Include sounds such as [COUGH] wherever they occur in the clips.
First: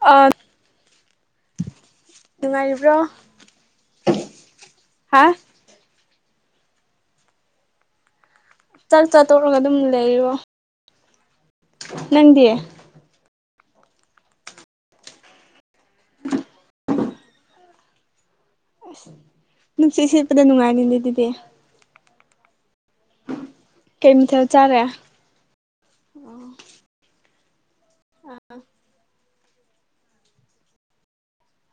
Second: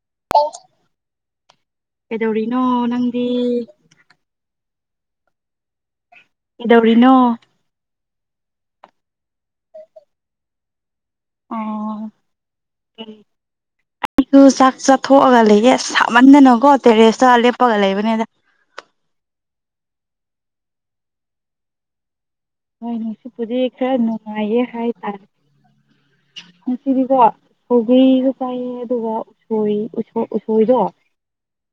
ꯑ ꯀꯩꯗꯧꯔꯤꯅꯣ ꯅꯨꯡꯉꯥꯏꯔꯤꯕ꯭ꯔꯣ ꯅꯪꯗꯤ ꯍꯥ ꯀꯩꯗꯧꯔꯤꯅꯣ ꯆꯥꯛ ꯆ ꯇꯤꯛꯔꯒ ꯑꯗꯨꯝ ꯂꯩꯔꯣ ꯑꯣ ꯅꯪꯗꯤ ꯑꯩꯁꯨ ꯆꯥꯛ ꯆꯥꯊꯣꯛꯑꯒ ꯂꯩꯌꯦ ꯁꯥꯃꯟꯗꯅꯀꯣ꯫ ꯇꯔꯦꯁꯇ ꯂꯦꯞꯄꯒ ꯂꯩꯕꯅꯦꯗ꯫ ꯅꯨꯡꯁꯤꯠ ꯁꯦꯠꯄꯗ ꯅꯨꯡꯉꯥꯏꯕꯅꯦ ꯑꯗꯨꯗꯤ꯫ ꯍꯣꯏ ꯅꯨꯡꯁꯤꯠꯄꯨꯗꯤ ꯈꯔ ꯀꯩ ꯃꯊꯦꯜ ꯅꯨꯡꯉꯥꯏꯌꯦ ꯆꯥꯔꯦ ꯍꯥꯏꯇꯥꯔꯦ ꯉꯁꯤꯗꯤꯀꯣ ꯁꯧꯒ꯭ꯔꯤꯁꯨ ꯆꯥꯏꯌꯦ ꯑꯗꯨꯒ ꯎꯁꯣꯏ ꯎꯁꯣꯏꯗꯣ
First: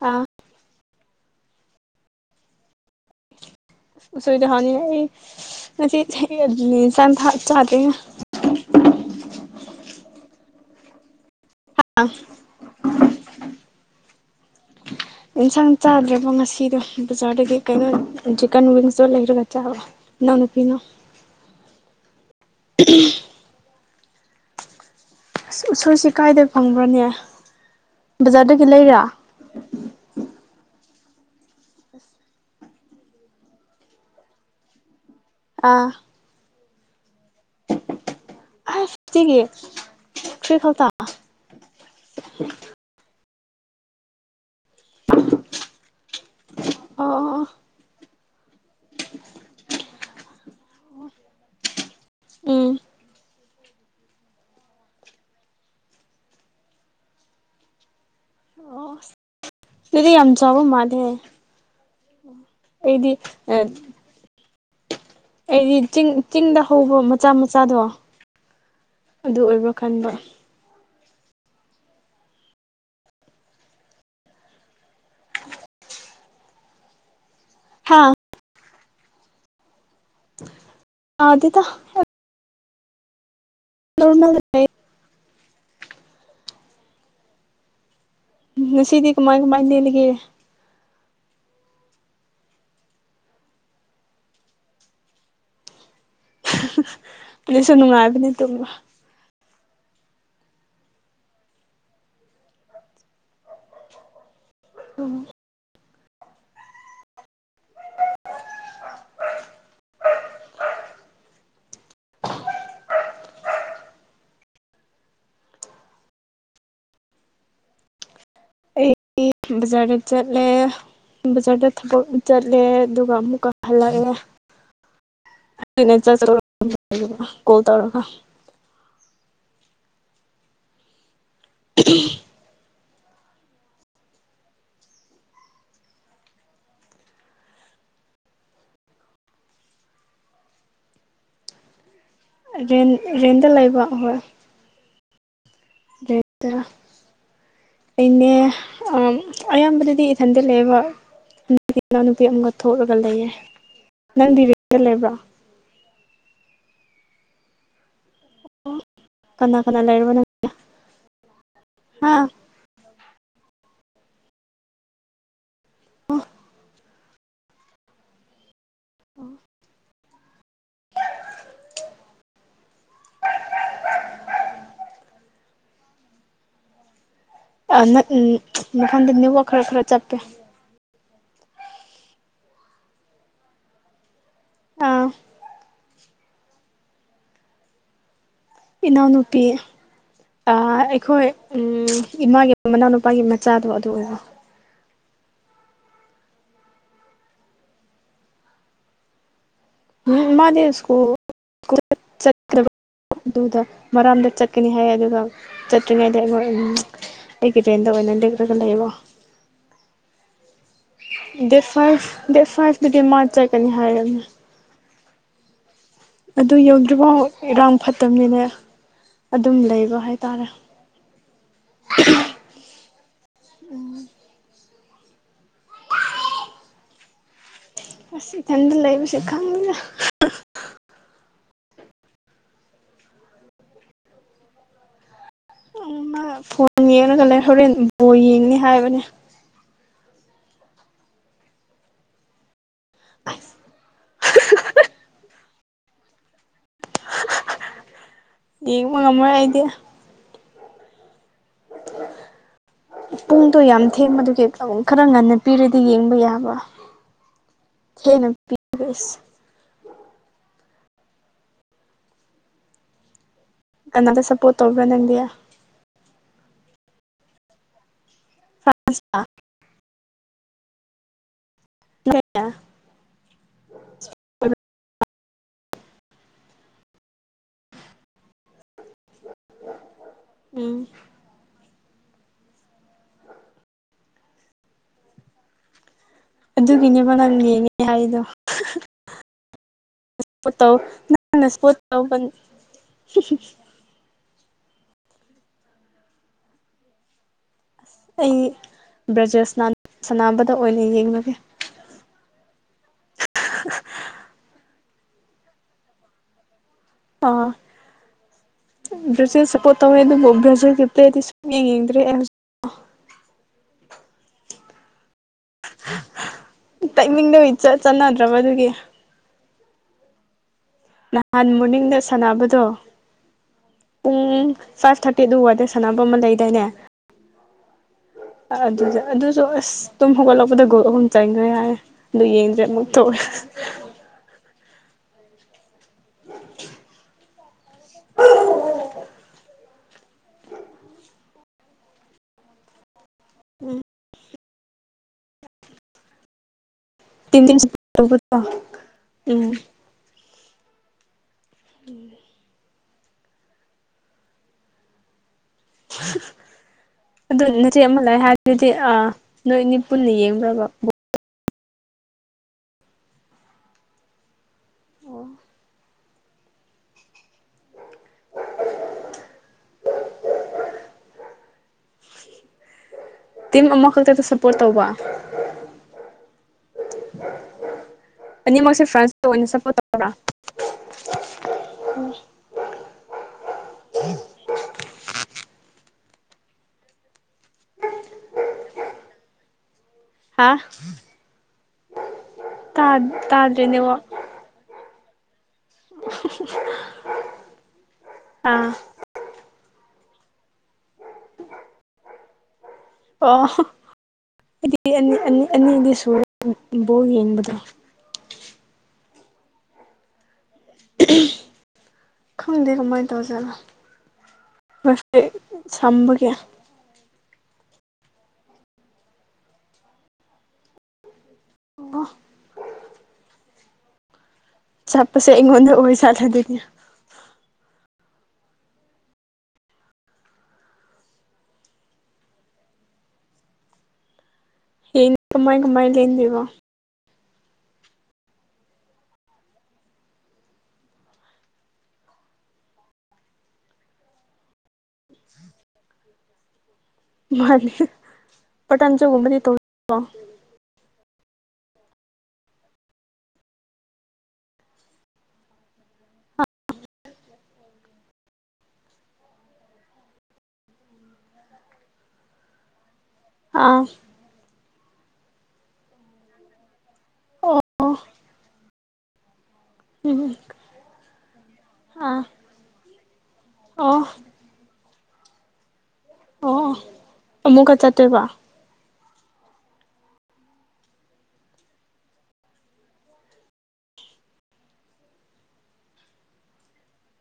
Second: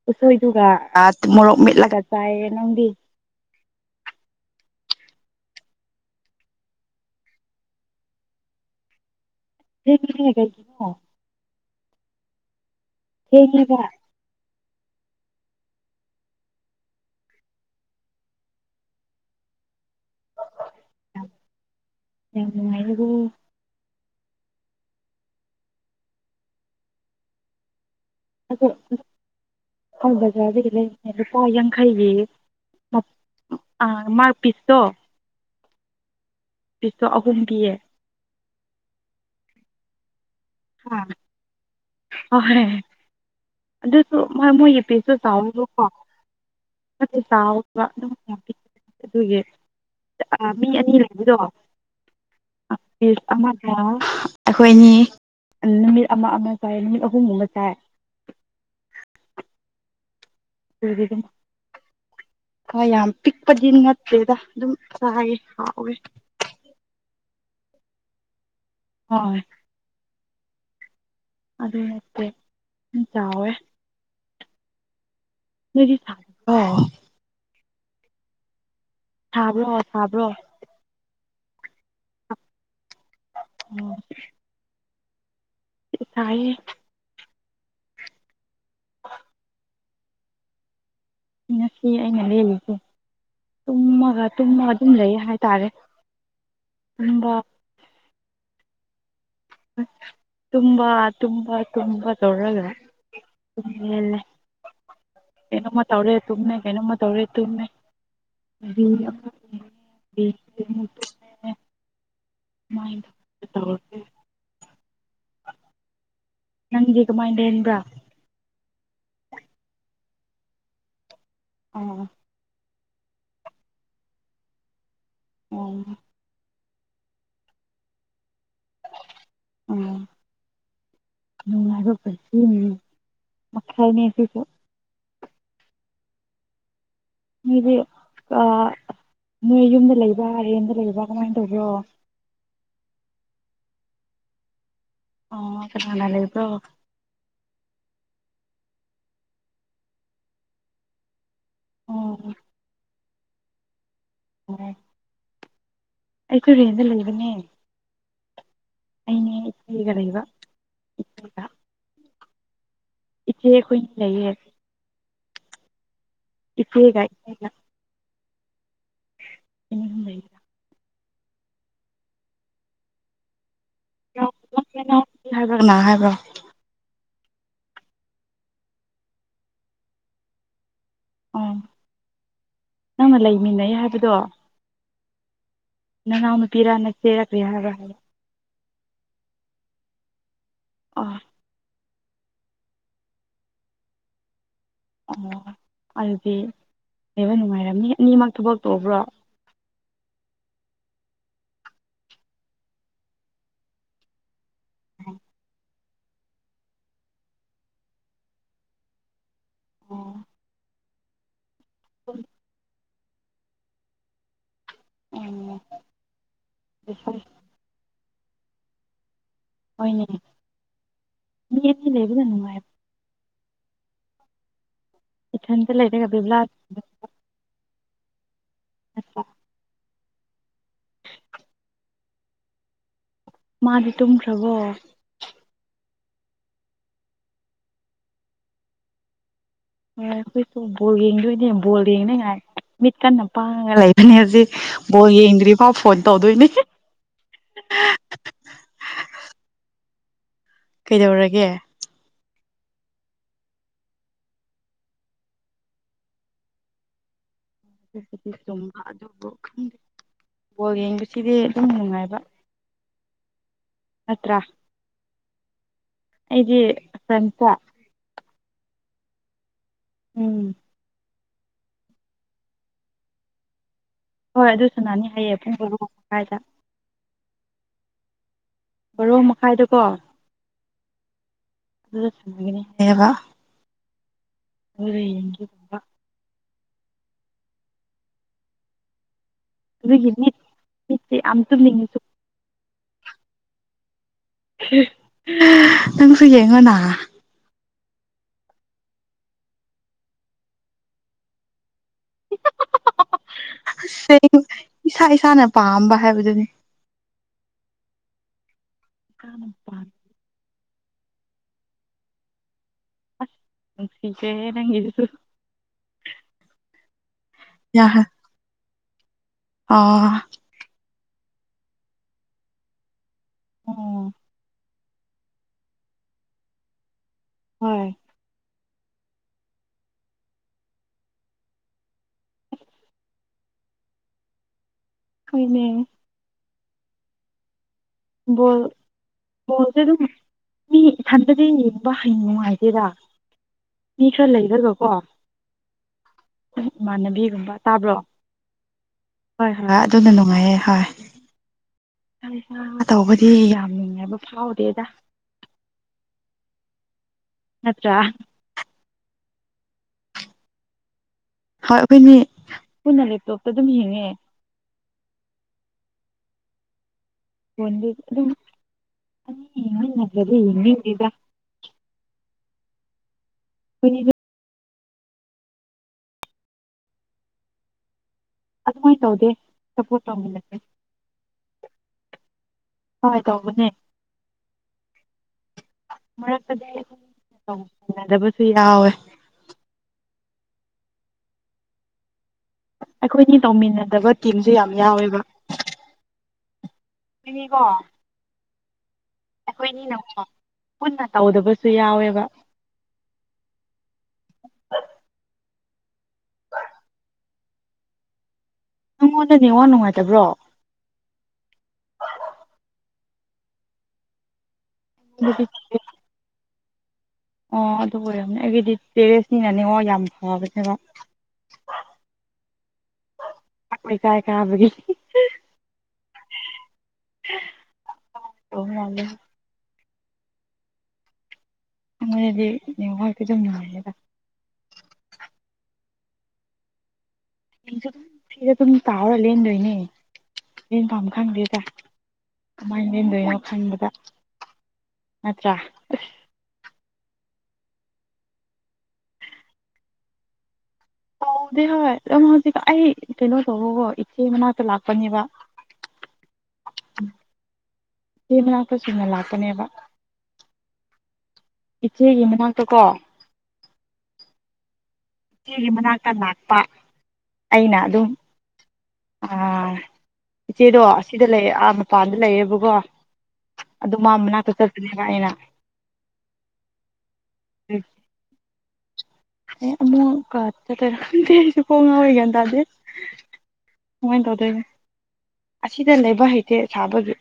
ꯑꯥ ꯎꯁꯣꯏꯗꯨꯒ ꯑꯥ ꯃꯣꯔꯣꯛ ꯃꯠꯂꯒ ꯆꯥꯏꯌꯦ ꯅꯪꯗꯤ꯫ ꯎꯁꯣꯏꯗꯣ ꯍꯥꯎꯅꯤ ꯉꯁꯤꯗꯤ ꯊꯦꯡꯅ ꯆꯥꯗ꯭ꯔꯤꯅ ꯉꯁꯤ ꯊꯦꯡꯉꯤ ꯀꯩꯒꯤ꯫ ꯊꯦꯡꯉꯦꯕ [UNINTELLIGIBLE] [UNINTELLIGIBLE] ꯌꯦꯟꯁꯥꯡ ꯆꯥꯗ꯭ꯔꯦꯕꯣ ꯉꯁꯤꯗꯣ ꯕꯖꯥꯔꯗꯒꯤ ꯀꯩꯅꯣ ꯆꯤꯛꯀꯟ ꯋꯤꯡꯁꯇꯣ ꯂꯩꯔꯒ ꯆꯥꯕ꯫ ꯅꯪ ꯅꯨꯄꯤꯅꯣ ꯌꯥꯝ ꯌꯥꯝ ꯅꯨꯡꯉꯥꯏꯌꯦꯀꯣ ꯑꯁ ꯎꯁꯣꯏꯁꯦ ꯀꯥꯏꯗ ꯐꯪꯕ꯭ꯔꯅꯦ꯫ ꯑꯣ ꯕꯖꯥꯔꯗꯒꯤ ꯂꯩꯔꯥ ꯈꯣꯏ ꯕꯖꯥꯔꯗꯒꯤ ꯂꯩꯅꯦ ꯂꯨꯄꯥ ꯌꯥꯡꯈꯩꯒꯤ꯫ ꯥ ꯃꯥꯔꯛ ꯄꯤꯁꯇꯣ ꯑꯥ ꯄꯤꯁꯇꯣ ꯑꯍꯨꯝ ꯄꯤꯌꯦ ꯍꯥꯢ ꯊꯤꯒꯤ ꯊꯔꯤꯐꯧ ꯇ ꯍꯥ ꯍꯣꯏ ꯑꯗꯨꯁꯨ ꯃꯣꯏ ꯃꯣꯏꯒꯤ ꯄꯤꯁꯇꯣ ꯆꯥꯎꯕꯀꯣ ꯑꯣ ꯑꯣ [UNINTELLIGIBLE] ꯑꯣ ꯇꯥꯎ ꯕ ꯑꯗꯨꯒꯤ ꯑ ꯃꯤ ꯑꯅꯤ ꯂꯩꯕꯗꯣ ꯎꯝ ꯄꯤꯁ ꯑꯃꯒ ꯑꯩꯈꯣꯏꯅꯤ ꯅꯨꯃꯤꯠ ꯑꯃ ꯑꯃ ꯆꯥꯏ ꯅꯨꯃꯤꯠ ꯑꯍꯨꯝꯒꯨꯝꯕ ꯆꯥꯏ ꯑꯣ ꯑꯗꯨꯗꯤ ꯌꯥꯝ ꯆꯥꯎꯕ ꯃꯥꯜꯂꯦ ꯍꯣꯏ ꯑꯩꯗꯤ ꯌꯥꯝ ꯄꯤꯛꯄꯗꯤ ꯅꯠꯇꯦꯗ ꯑꯗꯨꯝ ꯆꯥꯏꯌꯦ ꯑꯩꯗꯤ ꯍꯥꯎꯋꯦ ꯆꯤꯡ ꯆꯤꯡꯗ ꯍꯧꯕꯔꯣ ꯃꯆꯥ ꯃꯆꯥꯗꯣ ꯍꯣꯏ ꯑꯗꯨ ꯑꯣꯏꯕ꯭ꯔꯥ ꯈꯟꯕ ꯑꯗꯨ ꯅꯠꯇꯦ ꯏꯆꯥꯎꯋꯦ ꯅꯣꯏꯗꯤ ꯊꯛ ꯑꯣ ꯍꯥꯥ ꯁꯥꯕ꯭ꯔꯣ ꯁꯥꯕ꯭ꯔꯣ ꯑꯥꯗꯦꯗꯥ ꯑꯣ ꯑꯩ ꯑꯩꯗꯤ ꯁꯥꯏꯌꯦ ꯉꯥꯁꯤꯗꯤ ꯀꯃꯥꯏ ꯀꯃꯥꯏ ꯂꯦꯜꯂꯤꯒꯦ ꯉꯁꯤ ꯑꯩꯅ ꯂꯩꯂꯤꯁꯦ ꯇꯨꯝꯃꯒ ꯇꯨꯝꯃꯒ ꯑꯗꯨꯝ ꯂꯩ ꯍꯥꯏꯇꯥꯔꯦ ꯇꯨꯝꯕ ꯇꯨꯟ ꯅꯨꯡꯉꯥꯏꯕꯅꯦ ꯇꯨꯝꯕ ꯇꯨꯝꯕꯥ ꯇꯨꯝꯕꯥ ꯇꯨꯝꯕꯥ ꯇꯧꯔꯒ ꯂꯦꯜꯂꯦ ꯎꯝ ꯀꯩꯅꯣꯝꯃꯥ ꯇꯧꯔꯦ ꯇꯨꯝꯃꯦ ꯀꯩꯅꯣꯝꯃꯥ ꯇꯧꯔꯦ ꯇꯨꯝꯃꯦ [UNINTELLIGIBLE] ꯍ [UNINTELLIGIBLE] ꯀꯃꯥꯢꯅ ꯇꯧꯔꯥꯛꯀꯦ ꯅꯪꯗꯤ ꯀꯃꯥꯏ ꯂꯦꯟꯕꯔꯥ ꯑꯩ ꯏ ꯕꯖꯥꯔꯗ ꯆꯠꯂꯦ ꯕꯖꯥꯔꯗ ꯑꯣ ꯊꯕꯛ ꯆꯠꯂꯦ ꯑꯗꯨꯒ ꯑꯃꯨꯛꯀ ꯍꯜꯂꯒꯦ ꯑꯗꯨ ꯑꯣ ꯆꯠ ꯀꯣꯜ ꯇꯧꯔꯛ ꯑꯣ ꯎꯝ ꯅꯨꯡꯉꯥꯏꯕ ꯄꯨꯟꯁꯤꯅꯤ ꯃꯈꯥꯜꯅꯤ ꯑꯁꯤꯁꯨ ꯅꯣꯏꯗꯤ ꯑ ꯅꯣꯏ ꯌꯨꯝꯗ ꯂꯩꯕ꯭ꯔꯥ ꯔꯦꯟꯗ ꯂꯩꯕ꯭ꯔꯥ ꯀꯃꯥꯏꯅ ꯇꯧꯕ꯭ꯔꯣ ꯔꯦꯟ ꯔꯦꯟꯗ ꯂꯩꯕ ꯍꯣꯏ ꯑꯣ ꯀꯟꯅꯥ ꯀꯟꯅꯥ ꯔꯦꯟꯗ ꯂꯩꯕꯔꯣ ꯑꯩꯅꯦ ꯑꯝ ꯑꯌꯥꯝꯕꯗꯗꯤ ꯏꯊꯟꯗ ꯂꯩꯑꯦꯕ ꯑꯣ ꯏꯅꯥꯎꯅꯨꯄꯤ ꯑꯃꯀ ꯊꯣꯛꯂꯒ ꯂꯩꯌꯦ ꯅꯪ ꯗꯤ ꯔꯦꯟꯗ ꯂꯩꯕ꯭ꯔꯣ ꯑꯩꯈꯣꯏ ꯔꯦꯟꯗ ꯂꯩꯕꯅꯦ ꯑꯩꯅꯦ ꯀꯅꯥ ꯀꯅꯥ ꯏꯆꯦꯒ ꯂꯩꯕꯔꯥ ꯂꯩꯕ ꯅꯪꯗꯤ ꯏꯆꯦꯒ ꯍꯥ ꯏꯆꯦ ꯑꯩꯈꯣꯏ ꯑꯅꯤ ꯂꯩꯌꯦ ꯑꯣ ꯏꯆꯦꯒ ꯏꯆꯦꯒꯥ ꯑꯣ ꯑꯩ ꯍꯨꯝ ꯂꯩ [INAUDIBLE] ꯍꯥꯏꯕ꯭ꯔ ꯀꯟꯅꯥ ꯍꯥꯏꯕ꯭ꯔꯣ꯫ ꯑ ꯅꯠ ꯎꯝ ꯃꯐꯝꯗ ꯅꯦꯠꯋꯥꯔꯛ ꯈꯔ ꯈꯔ ꯆꯞꯄꯦ꯫ ꯑꯣ ꯅꯪꯒ ꯂꯩꯃꯤꯟꯅꯩ ꯍꯥꯏꯕꯗꯣ꯫ ꯑꯥ꯫ ꯅꯅꯥꯎ ꯅꯨꯄꯤꯔ ꯅꯥꯆꯦꯔꯥ ꯀꯔꯤ ꯍꯥꯏꯕ꯭ꯔ [INAUDIBLE] ꯏꯅꯥꯎꯅꯨꯄꯤ ꯑꯥ ꯑꯣ ꯑꯩꯈꯣꯏ ꯎꯝ ꯏꯃꯥꯒꯤ ꯃꯅꯥꯎꯅꯨꯄꯥꯒꯤ ꯃꯆꯥꯗꯣ ꯑꯗꯨꯒꯀꯣ꯫ ꯑꯣ ꯑꯗꯨꯗꯤ ꯂꯩꯕ ꯅꯨꯡꯉꯥꯏꯔꯝꯅꯤ ꯑꯅꯤꯃꯛ ꯊꯕꯛ ꯇꯧꯕ꯭ꯔꯣ꯫ ꯎꯝ ꯃꯥꯗꯤ ꯁꯨꯀꯨꯜ [INAUDIBLE] ꯆꯠꯇꯕ ꯑꯗꯨꯗ ꯃꯔꯥꯝꯗ ꯆꯠ ꯀꯅꯤ ꯍꯥꯏꯌꯦ ꯑꯗꯨꯒ ꯆꯠꯇ꯭ꯔꯤꯉꯩꯗ ꯑꯩꯉꯣꯟ ꯎꯝ ꯑꯩꯒꯤ ꯔꯦꯟꯗ ꯑꯣꯏꯅ ꯂꯦꯛꯔꯒ ꯂꯩꯕ꯫ ꯑꯣ꯫ ꯗꯦꯠ ꯐꯥꯏꯚ ꯗꯦꯠ ꯐꯥꯏꯚꯇꯗꯤ ꯃꯥ ꯆꯠꯀꯅꯤ ꯍꯥꯏ [UNINTELLIGIBLE] ꯑꯣ꯫ ꯑꯗꯨ ꯌꯧꯗ꯭ꯔꯤꯐꯥꯎ ꯏꯔꯥꯡ ꯐꯠꯇꯕꯅꯤꯅ ꯑꯗꯨꯝ ꯂꯩꯕ ꯍꯣꯏꯅꯦ ꯍꯥꯏꯇꯥꯔꯦ꯫ ꯃꯤ ꯑꯅꯤ ꯂꯩꯕꯅ ꯅꯨꯡꯉꯥꯏꯕ ꯏꯊꯟꯇ ꯂꯩꯔꯒ ꯕꯤꯕꯨꯂꯥ ꯑꯁ ꯏꯊꯟꯗ ꯂꯩꯕꯁꯦ ꯅꯠꯇ꯭ꯔꯥ ꯈꯪꯗꯦꯗ꯫ ꯃꯥꯗꯤ ꯇꯨꯝꯈ꯭ꯔꯕꯣ꯫ ꯎꯝ ꯃꯥ ꯐꯣꯟ ꯌꯦꯡꯔꯒ ꯂꯩ ꯍꯧꯔꯦꯟ ꯕꯣꯜ ꯌꯦꯡꯅꯤ ꯍꯥꯏꯕꯅꯦ꯫ ꯍꯣꯏ ꯑꯩꯈꯣꯏꯁꯨ ꯕꯣꯜ ꯌꯦꯡꯗꯣꯏꯅꯦ ꯕꯣꯜ ꯌꯦꯡꯅꯉꯥꯏ ꯃꯤꯠ ꯀꯟꯅ ꯑꯁ ꯄꯥꯡꯉꯒ ꯂꯩꯕꯅꯦ ꯍꯧꯖꯤꯛ ꯕꯣꯜ ꯌꯦꯡꯗ꯭ꯔꯤꯐꯥꯎ ꯐꯣꯟ ꯇꯧꯗꯣꯏꯅꯦ꯫ ꯌꯦꯡꯕ ꯉꯝꯃꯣꯏ ꯑꯩꯗꯤ꯫ ꯀꯩꯗꯧꯔꯒꯦ꯫ ꯄꯨꯡꯗꯣ ꯌꯥꯝ ꯊꯦꯡꯕꯗꯨꯒꯤ ꯑꯧ ꯈꯔ ꯉꯟꯅ ꯄꯤꯔꯗꯤ ꯌꯦꯡꯕ ꯌꯥꯕ꯫ ꯊꯦꯡꯅ ꯗꯨꯒꯤꯗꯤ ꯆꯨꯝꯕ ꯄꯤꯕ ꯏꯁ ꯑꯗꯨꯕꯨ ꯈꯪꯗꯦ ꯕꯣꯜ ꯌꯦꯡꯕꯁꯤꯗꯤ ꯑꯗꯨꯝ ꯅꯨꯡꯉꯥꯏꯕ꯫ ꯀꯅꯥꯗ ꯅꯠꯇ꯭ꯔꯥ ꯁꯞꯄꯣꯔꯠ ꯇꯧꯕ꯭ꯔ ꯅꯪꯗꯤ꯫ ꯑꯩꯗꯤ ꯐ꯭ꯔꯦꯟꯁꯇ꯫ [INAUDIBLE] ꯎꯝ꯫ [INAUDIBLE] ꯍꯣꯏ ꯑꯗꯨ ꯁꯅꯥꯅꯤ ꯍꯥꯏꯌꯦ ꯄꯨꯡ ꯕꯥꯔꯣ ꯃꯈꯥꯏꯗ꯫ ꯕꯥꯔꯣ ꯃꯈꯥꯏꯗꯀꯣ꯫ ꯎꯝ ꯑꯗꯨꯗ ꯁꯥꯅꯒꯅꯤ [INAUDIBLE] ꯌꯦꯕ ꯑꯗꯨꯗ ꯌꯦꯡꯒꯦ꯫ ꯇꯧꯕ ꯑꯗꯨꯒꯤꯅꯦꯕ ꯅꯪ ꯌꯦꯡꯉꯦ ꯍꯥꯏꯗꯣ꯫ ꯑꯗꯨꯒꯤ [INAUDIBLE] ꯃꯤꯠ ꯁꯞꯄꯣꯠ ꯇꯧ ꯃꯤꯠꯁꯦ ꯌꯥꯝ ꯅꯪ ꯁꯞꯄꯣꯠ ꯇꯨꯝꯅꯤꯡꯉꯁꯨ ꯇꯧꯕ [UNINTELLIGIBLE] ꯅꯪꯁꯨ ꯌꯦꯡꯉꯣꯅ꯫ ꯑꯩ ꯕ꯭ꯔꯖꯦꯁ ꯁꯅꯥ-ꯁꯅꯥꯕꯗ ꯑꯣꯏꯅ ꯌꯦꯡꯉꯒꯦ꯫ ꯑꯁꯦꯡ ꯏꯁꯥ ꯏꯁꯥꯅ ꯄꯥꯝꯕ ꯍꯥꯏꯕꯗꯨꯅꯦ꯫ ꯑꯣ ꯕ꯭ꯔꯖꯤꯜ ꯏꯁꯥꯅ ꯁꯄꯣꯠ ꯄꯥꯝ ꯇꯧꯋꯦ ꯑꯗꯨꯕꯨ ꯕ꯭ꯔꯖꯤꯜꯒꯤ ꯄ꯭ꯂꯦꯗꯤ ꯁꯨꯡ ꯌꯦꯡꯗ꯭ꯔꯦ ꯑꯩ [UNINTELLIGIBLE] ꯑꯁ ꯅꯨꯡꯁꯦꯍꯦ ꯅꯪꯒꯤꯗꯨꯁꯨ꯫ ꯇꯥꯏꯃꯤꯡꯗꯣ ꯏꯆꯥ ꯌꯥ ꯆꯥꯅꯗ꯭ꯔꯕ ꯑꯗꯨꯒꯤ꯫ ꯑꯣ꯫ ꯅꯍꯥꯟ ꯃꯣꯔꯅꯤꯡꯗ ꯁꯥꯟꯅꯕꯗꯣ ꯄꯨꯡ ꯐꯥꯏꯚ ꯊꯥꯔꯇꯤ ꯑꯗꯨ ꯋꯥꯏꯗ ꯁꯥꯟꯅꯕꯝ ꯑꯃ ꯂꯩꯗꯥꯏꯅꯦ ꯍꯣꯏ ꯑꯗꯨꯗ ꯑꯗꯨꯁꯨ ꯑꯁ ꯇꯨꯝ ꯍꯧꯒꯠꯂꯛꯄꯗ ꯒꯣꯜ ꯑꯍꯨꯝ ꯆꯪꯒ꯭ꯔꯦ ꯍꯥꯏꯔꯦ ꯑꯗꯨ ꯌꯦꯡꯗ꯭ꯔꯦ ꯑꯃꯨꯛ ꯇꯣꯛꯑꯦ ꯍꯨꯏꯅꯦ ꯕꯣꯜ ꯕꯣꯜꯁꯦ ꯑꯗꯨꯝ ꯃꯤ ꯏꯊꯟꯇꯗꯤ ꯌꯦꯡꯕ ꯍꯩ ꯅꯨꯡꯉꯥꯏꯇꯦꯗ ꯃꯤ ꯈꯔ ꯂꯩꯔꯒꯀꯣ ꯇꯤꯝ ꯏꯃꯥꯟꯅꯕꯤꯒꯨꯝꯕ ꯇꯤꯝ ꯁꯞꯄꯣꯔꯠ ꯇꯥꯕ꯭ꯔꯣ ꯇꯧꯕꯗꯣ ꯍꯣꯏ ꯎꯝ ꯍꯣꯏ ꯇꯨꯅ ꯅꯨꯡꯉꯥꯏꯌꯦ ꯍꯣꯏ ꯎꯝ ꯏꯁꯥ ꯏꯁꯥ ꯇꯧꯕꯗꯤ ꯌꯥꯝ ꯅꯨꯡꯉꯥꯏꯕ ꯐꯥꯎꯗꯦꯗ ꯑꯗꯨ ꯅꯠꯆꯦ ꯅꯠꯇ꯭ꯔꯥ ꯑꯃ ꯂꯩ ꯍꯥꯏ ꯗꯨꯗꯤ ꯑꯥ ꯅꯣꯏ ꯑꯅꯤ ꯄꯨꯟꯅ ꯌꯦꯡꯕ꯭ꯔꯥꯕ ꯕꯣ ꯍꯣꯏ ꯑꯩꯈꯣꯏꯅꯤ ꯄꯨꯟꯅ ꯂꯦꯞꯇꯣꯞꯇ ꯑꯗꯨꯝ ꯌꯦꯡꯉꯦ ꯕꯣꯟꯗꯤ ꯑꯗꯨꯝ [UNINTELLIGIBLE] ꯌꯦꯡꯅꯤꯡꯗꯦꯗ ꯇꯤꯝ ꯑꯩꯈꯣꯏꯅꯤꯗꯤ ꯑꯃꯈꯛꯇꯥꯗ ꯁꯞꯄꯣꯔꯠ ꯇꯧꯕ ꯑꯅꯤꯃꯛꯁꯦ ꯑꯗꯨꯃꯥꯏꯟ ꯇꯧꯗꯦ ꯐ꯭ꯔꯥꯟꯁꯇ ꯑꯣꯏꯅ ꯁꯞꯄꯣꯔꯠ ꯇꯧꯕ꯭ꯔꯥ ꯇꯧꯃꯤꯟꯅꯁꯤ ꯍꯣꯏ ꯇꯧꯕꯅꯦ [UNINTELLIGIBLE] ꯃꯔꯛꯇꯥꯗꯤ ꯇꯧꯃꯤꯟꯅꯗꯕꯁꯨ ꯌꯥꯎꯋꯦ ꯍꯥꯥ ꯑꯩꯈꯣꯏꯅꯤ ꯇꯥꯗ꯭ꯔꯦ ꯅꯦꯋꯥꯛ ꯇꯧꯃꯤꯟꯅꯗꯕ ꯇꯤꯝꯁꯨ ꯌꯥꯝ ꯌꯥꯎꯋꯦꯕ [UNINTELLIGIBLE] ꯆꯤꯅꯤꯀꯣ ꯑꯥ ꯑꯩꯈꯣꯏꯅꯤꯅꯀꯣ ꯄꯨꯟꯅ ꯇꯧꯗꯕꯁꯨ ꯌꯥꯎꯋꯦꯕ ꯑꯣ ꯍꯣ ꯑꯩꯗꯤ ꯑꯅꯤ ꯑꯅꯤ ꯑꯅꯤꯗꯤ ꯁꯨꯔꯦ ꯕꯣꯜ ꯌꯦꯡꯕꯗꯣ ꯅꯪꯉꯣꯟꯗ ꯅꯦꯋꯥꯛ ꯅꯨꯡꯉꯥꯏꯇꯕ꯭ꯔꯣ ꯎꯝ ꯈꯪꯗꯦ ꯀꯃꯥꯏꯟ ꯇꯧꯖꯥꯠꯅꯣ [UNINTELLIGIBLE] [UNINTELLIGIBLE] ꯑꯝꯕꯒꯤ ꯑꯣ ꯑꯗꯨ ꯑꯣꯏꯔꯝꯅꯤ ꯑꯩꯒꯤꯗꯤ ꯄꯦꯔꯦꯁꯅꯤꯅꯅꯦ ꯑꯣ ꯌꯥꯝ ꯐꯕꯅꯦꯕ [UNINTELLIGIBLE] ꯂꯩꯀꯥꯏ ꯀꯥꯕꯒꯤ ꯆꯞꯄꯁꯦ ꯑꯩꯉꯣꯟꯗ ꯑꯣꯏꯖꯠꯂꯥ ꯑꯗꯨꯗꯤ [INAUDIBLE] ꯇꯧ ꯃꯥꯜꯂꯦ ꯑꯩꯉꯣꯟꯗꯗꯤ ꯅꯦꯋꯥꯛꯇꯤ ꯗꯨꯝ ꯅꯨꯡꯉꯥꯏꯌꯦꯗ ꯌꯦꯡ ꯀꯃꯥꯏ ꯀꯃꯥꯏꯟ ꯂꯦꯟꯕꯤꯕꯣ ꯐꯤꯗ ꯑꯗꯨꯝ ꯐꯤꯗ ꯑꯗꯨꯝ ꯇꯥꯎꯔꯥ ꯂꯦꯟꯗꯣꯏꯅꯦ ꯂꯦꯟꯐꯥꯝ ꯈꯪꯗꯦꯗ ꯀꯃꯥꯏꯟ ꯂꯦꯟꯗꯣꯏꯅꯣ ꯈꯟꯕꯗ ꯅꯠꯇ꯭ꯔꯥ ꯃꯥꯅꯤ ꯄꯔꯇꯟ ꯆꯨꯒꯨꯝꯕꯗꯤ ꯇꯧ [UNINTELLIGIBLE] ꯇꯧꯗꯦ ꯍꯣꯏ ꯑꯗꯨꯝ ꯍꯧꯖꯤꯛ ꯑꯩ ꯀꯩꯅꯣ ꯇꯧꯕꯀꯣ ꯏꯆꯦ ꯃꯅꯥꯛꯇ ꯂꯥꯛꯄꯅꯦꯕ ꯏꯆꯦ ꯃꯅꯥꯛꯇꯥ ꯆꯨꯝꯅ ꯂꯥꯛꯄꯅꯦꯕ ꯏꯆꯦꯒꯤ ꯃꯅꯥꯛꯇꯥ ꯀꯣ ꯑꯥ ꯏꯆꯦꯒꯤ ꯃꯅꯥꯛꯇ ꯂꯥꯛꯄ ꯑꯣ ꯑꯩꯅ ꯑꯣ ꯑꯗꯨꯝ ꯑꯥ [UNINTELLIGIBLE] ꯏꯆꯦꯗꯣ ꯑꯁꯤꯗ ꯂꯩ ꯑꯥ ꯃꯄꯥꯟꯗ ꯂꯩꯌꯦꯕꯀꯣ ꯑꯣ ꯑꯗꯨ ꯃꯥ ꯑꯣ ꯃꯅꯥꯛꯇ ꯆꯠꯄꯅꯦꯕ ꯑꯩꯅ ꯑꯣ ꯑꯃꯨꯛꯀ ꯆꯠꯇꯣꯏꯕ ꯑꯦ ꯑꯃꯨꯛ ꯀ ꯆꯠꯇꯣꯏꯔ ꯈꯪꯗꯦ ꯑꯩꯖꯨ ꯀꯣꯛ ꯉꯥꯎꯔꯦ ꯒ꯭ꯌꯥꯟ ꯇꯥꯗꯦ ꯀꯃꯥꯏ ꯇꯧꯗꯣꯏꯅꯣ ꯑꯁꯤꯗ ꯂꯩꯕ ꯍꯩꯇꯦ ꯁꯥꯕꯒꯤ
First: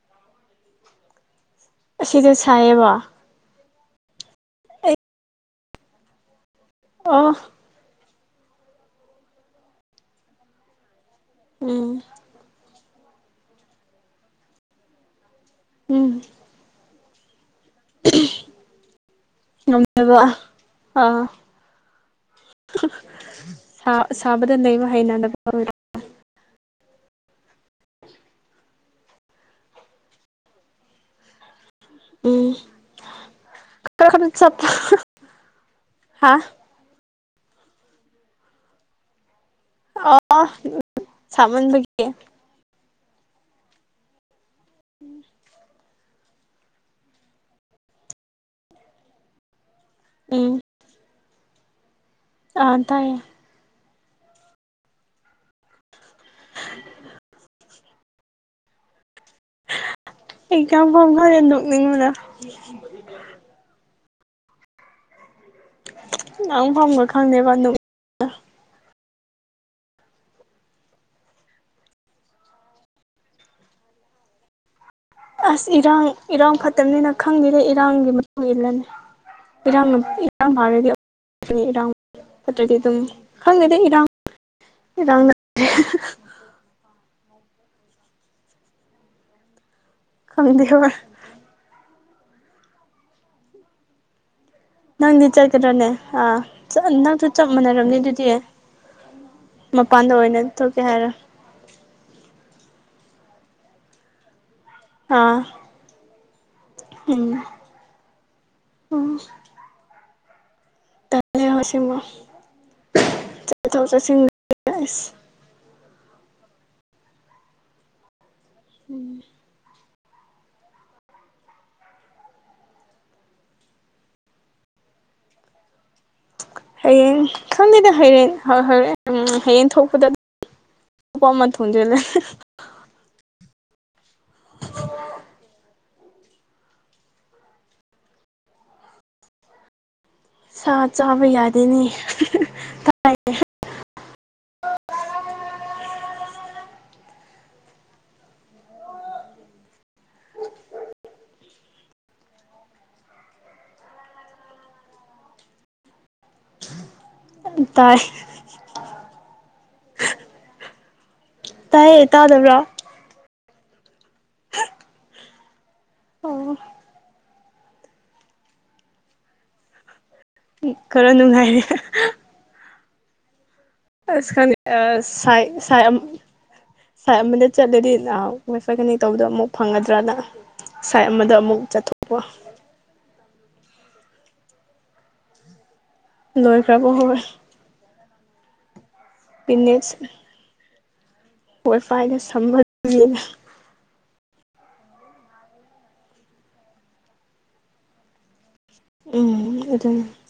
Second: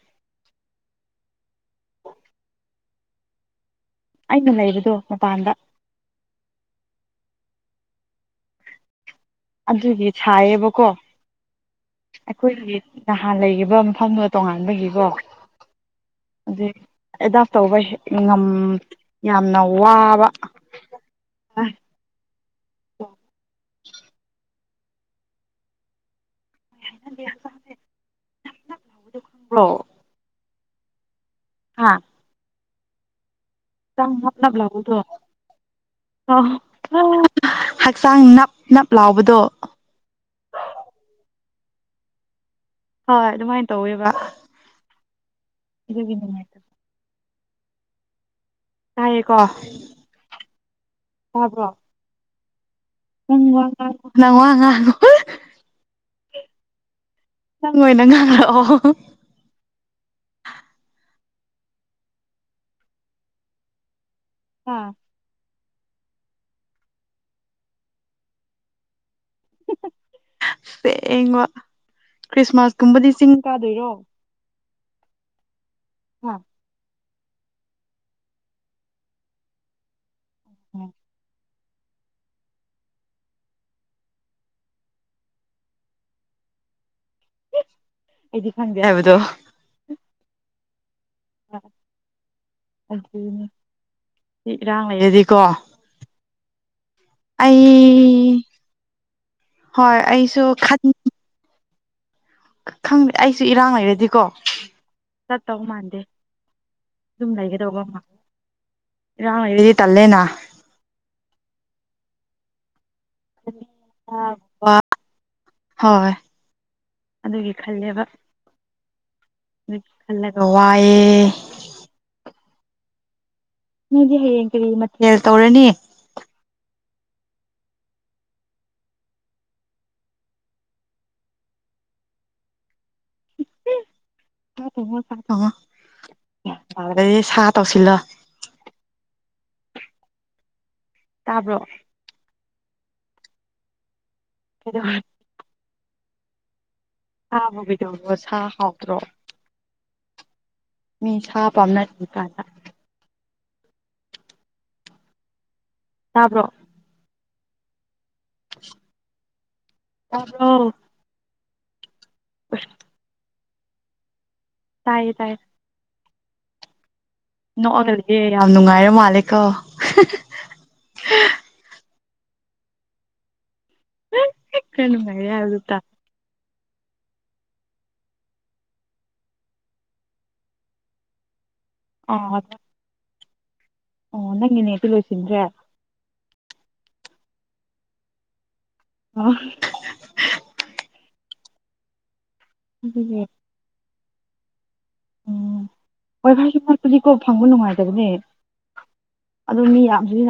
ꯑꯁꯤꯗ ꯁꯥꯏꯌꯦꯕ ꯑꯩꯅ ꯂꯩꯕꯗꯣ ꯑꯩ ꯃꯄꯥꯟꯗ ꯑꯣ ꯑꯗꯨꯒꯤ ꯁꯥꯏꯌꯦꯕꯀꯣ ꯎꯝ ꯑꯩꯈꯣꯏꯒꯤ ꯅꯍꯥꯟ ꯂꯩꯔꯤꯕ ꯃꯐꯝꯗꯣ ꯇꯣꯉꯥꯟꯕꯒꯤꯀꯣ ꯎꯝ ꯑꯗꯨꯒꯤ ꯑꯦꯗꯥꯞ ꯇꯧꯕꯩ ꯉꯝ ꯌꯥꯝꯅ ꯉꯝꯗꯕ ꯋꯥꯕ ꯑꯥ ꯁꯥ ꯁꯥꯕꯗ ꯂꯩꯕ ꯍꯩꯅ [UNINTELLIGIBLE] [UNINTELLIGIBLE] ꯈꯪꯕ꯭ꯔꯣ ꯍꯥꯥ [UNINTELLIGIBLE] ꯍꯛꯆꯥꯡ ꯅꯞ ꯅꯞ ꯆꯠꯄ ꯂꯥꯎꯕꯗꯣ ꯍꯥ ꯑꯥ [UNINTELLIGIBLE] ꯍꯛꯆꯥꯡ ꯅꯞ ꯅꯞ ꯂꯥꯎꯕꯗꯣ ꯑꫭ ꯑꯣ ꯁꯥꯃꯟꯕꯒꯤ ꯍꯣꯏ ꯑꯗꯨꯃꯥꯏ ꯇꯧꯋꯦꯕ [UNINTELLIGIBLE] ꯑꯗꯨꯒꯤꯗꯨꯅꯦ ꯇꯥꯏꯌꯦꯀꯣ ꯎꯝ ꯇꯥꯕ꯭ꯔꫭ ꯑꯥ ꯇꯥꯏꯌꯦ ꯎꯝ ꯋꯥ ꯉꯥꯡꯉꯣ ꯅꯪ ꯋꯥ ꯉꯥꯡꯉꯣ [UNINTELLIGIBLE] ꯅꯪ ꯑꯣꯏꯅ ꯉꯥꯡꯂꯛꯑꯣ ꯑꯩ ꯉꯥꯡꯐꯝ ꯈꯪꯗꯦ ꯅꯣꯛꯅꯤꯡꯕꯅ ꯑꯥ ꯉꯪꯐꯝꯒ ꯈꯪꯗ‌ꯦꯕ ꯅꫭꯛ ꯁꯦꯡꯕ ꯈ꯭ꯔꯤꯁꯃꯥꯁ ꯀꯨꯝꯕꯗꯤ ꯆꯤꯡ ꯀꯥꯗꯣꯏꯔꯣ ꯑꯁ ꯏꯔꯥꯡ ꯍꯥ ꯏꯔꯥꯡ ꯐꯛꯇꯝꯅꯤꯅ ꯈꯪꯗ‌ꯦꯗ ꯏꯔꯥꯡꯒꯤ ꯃꯇꯨꯡ ꯏꯜꯂꯅꯤ ꯏꯔꯥꯡꯅ ꯏ ꯔꯥꯡ ꯐꯔꯗꯤ ꯏꯔꯥꯡ ꯐꯠꯇ꯭ꯔꯗꯤ ꯑꯗꯨꯝ ꯈꯪꯗ‌ꯦꯗ ꯏꯔꯥꯡ ꯏꯔꯥꯡꯅ ꯑꯩꯗꯤ ꯈꯪꯗꯦ ꯍꯥꯏꯕꯗꯨ ꯈꯪꯗꯦꯕ ꯍꯣꯏ ꯑꯗꯨꯅꯦ ꯏꯔꯥꯡ ꯅꯪꯗꯤ ꯂꯩꯔꯗꯤꯀꯣ ꯆꯠꯀꯗ꯭ꯔꯅꯦ ꯑꯥ ꯅꯪꯁꯨ ꯆꯞ ꯑꯩ ꯃꯥꯟꯅꯔꯝꯅꯤ ꯑꯗꯨꯗꯤ ꯍꯣꯏ ꯃꯄꯥꯟꯗ ꯑꯣꯏꯅ ꯑꯩꯁꯨ ꯊꯣꯛꯀꯦ ꯈꯟ ꯍꯥꯏꯔ ꯈꯪꯗꯦ ꯑꯩꯁꯨ ꯏꯔꯥꯡ ꯂꯩꯔꯗꯤꯀꯣ ꯑꯥ ꯆꯠꯇꯧ ꯃꯥꯟꯗꯦ ꯎꯝ ꯗꯨꯝ ꯂꯩꯒꯗꯧꯕ ꯃꯥꯟ ꯎꯝ ꯏꯔꯥꯡ ꯂꯩꯔꯗꯤ ꯇꯜꯂꯦꯅ ꯇꯜꯂ‌ꯦ ꯍꯣꯏ ꯑꯁ‌ꯦꯡꯕ [INAUDIBLE] ꯍꯣꯏ ꯑꯗꯨꯒꯤ ꯈꯜꯂꯦꯕ [UNINTELLIGIBLE] ꯗꯨꯒꯤ ꯈꯜꯂꯒ ꯋꯥꯏꯌꯦ ꯅꯣꯏꯗꯤ ꯍꯌꯦꯡ ꯀꯔꯤ ꯃꯊꯦꯜ ꯇꯧꯔꯅꯤ ꯍꯌꯦꯡ ꯈꯪꯗꯦꯗ ꯍꯌꯦꯡ ꯍ ꯍ ꯍꯣꯔꯦꯟ ꯎꯝ ꯍꯌꯦꯡ ꯊꯣꯛꯄꯗ ꯄ ꯑꯃ ꯊꯣꯟꯖꯤꯜꯂꯦ ꯁꯥ ꯊꯣꯡꯉꯣ ꯁꯥ ꯊꯣꯡꯉꯣ ꯑꯗꯨꯗꯩꯗꯤ ꯁꯥ ꯇꯧꯁꯤꯜꯂꯣ ꯁꯥ ꯆꯥꯕ ꯇꯥꯕ꯭ꯔꯣ ꯌꯥꯗꯦꯅ‌ꯦ ꯀꯩꯗꯧꯔꯦ ꯁꯥꯕꯨ ꯀꯩꯗꯧꯔꯕꯣ ꯁꯥ ꯍꯥꯎꯇ꯭ꯔꯣ ꯃꯤ ꯁꯥ ꯄꯝꯅꯔꯤꯀꯥꯟꯗ ꯇꯥꯕ꯭ꯔꯣ ꯎꯝ ꯇꯥꯏ ꯇꯥꯕ꯭ꯔꯣ ꯇꯥꯏꯌꯦ ꯇꯥꯗꯕ꯭ꯔꯣ ꯑꯁ ꯇꯥꯏꯌꯦ ꯇꯥꯏꯌꯦ ꯑꯣ ꯅꯣꯛꯑꯒꯗꯤ ꯌꯥꯝ ꯅꯨꯡꯉꯥꯏꯔ ꯃꯥꯜꯂꯦꯀꯣ ꯈꯔ ꯅꯨꯡꯉꯥꯏꯔꯦ ꯑꯁ ꯈꯪꯗ‌ꯦ ꯈꯔ ꯑ ꯅꯨꯡꯉꯥꯏꯔꯦ ꯁꯥꯏ ꯍꯥꯏꯕꯗꯨꯇ ꯁꯥꯏ ꯑꯝ ꯁꯥꯏ ꯑꯃꯗ ꯆꯠꯂꯗꯤ ꯅꯥꯎ ꯋꯦꯠ ꯐꯥꯏꯒꯅꯤꯡ ꯇꯧꯕꯗꯣ ꯑꯃꯨꯛ ꯐꯪꯒꯗ꯭ꯔꯅ ꯁꯥꯏ ꯑꯃꯗ ꯑꯃꯨꯛ ꯆꯠꯊꯣꯛ ꯑꯥꯗꯣ ꯑꯣ ꯅꯪꯒꯤ ꯅꯦꯠꯇꯨ ꯂꯣꯏꯁꯤꯟꯈ꯭ꯔꯦ ꯂꯣꯏ ꯈ꯭ꯔꯥꯕ ꯍꯣꯏ ꯑꯣ ꯋꯥꯏ ꯐꯥꯏꯗ ꯁꯝꯕ ꯑꯗꯨꯅꯦ ꯎꯝ ꯋꯥꯏ ꯐꯥꯏꯁꯨ ꯐꯪꯗ꯭ꯔꯤꯀꯣ ꯐꯪꯕ ꯅꯨꯡꯉꯥꯏꯇꯕꯅꯦ ꯎꯝ ꯑꯗꯨ ꯃꯤ ꯑꯗꯨꯅꯤ ꯌꯥꯝꯖꯨ ꯅꯥꯏ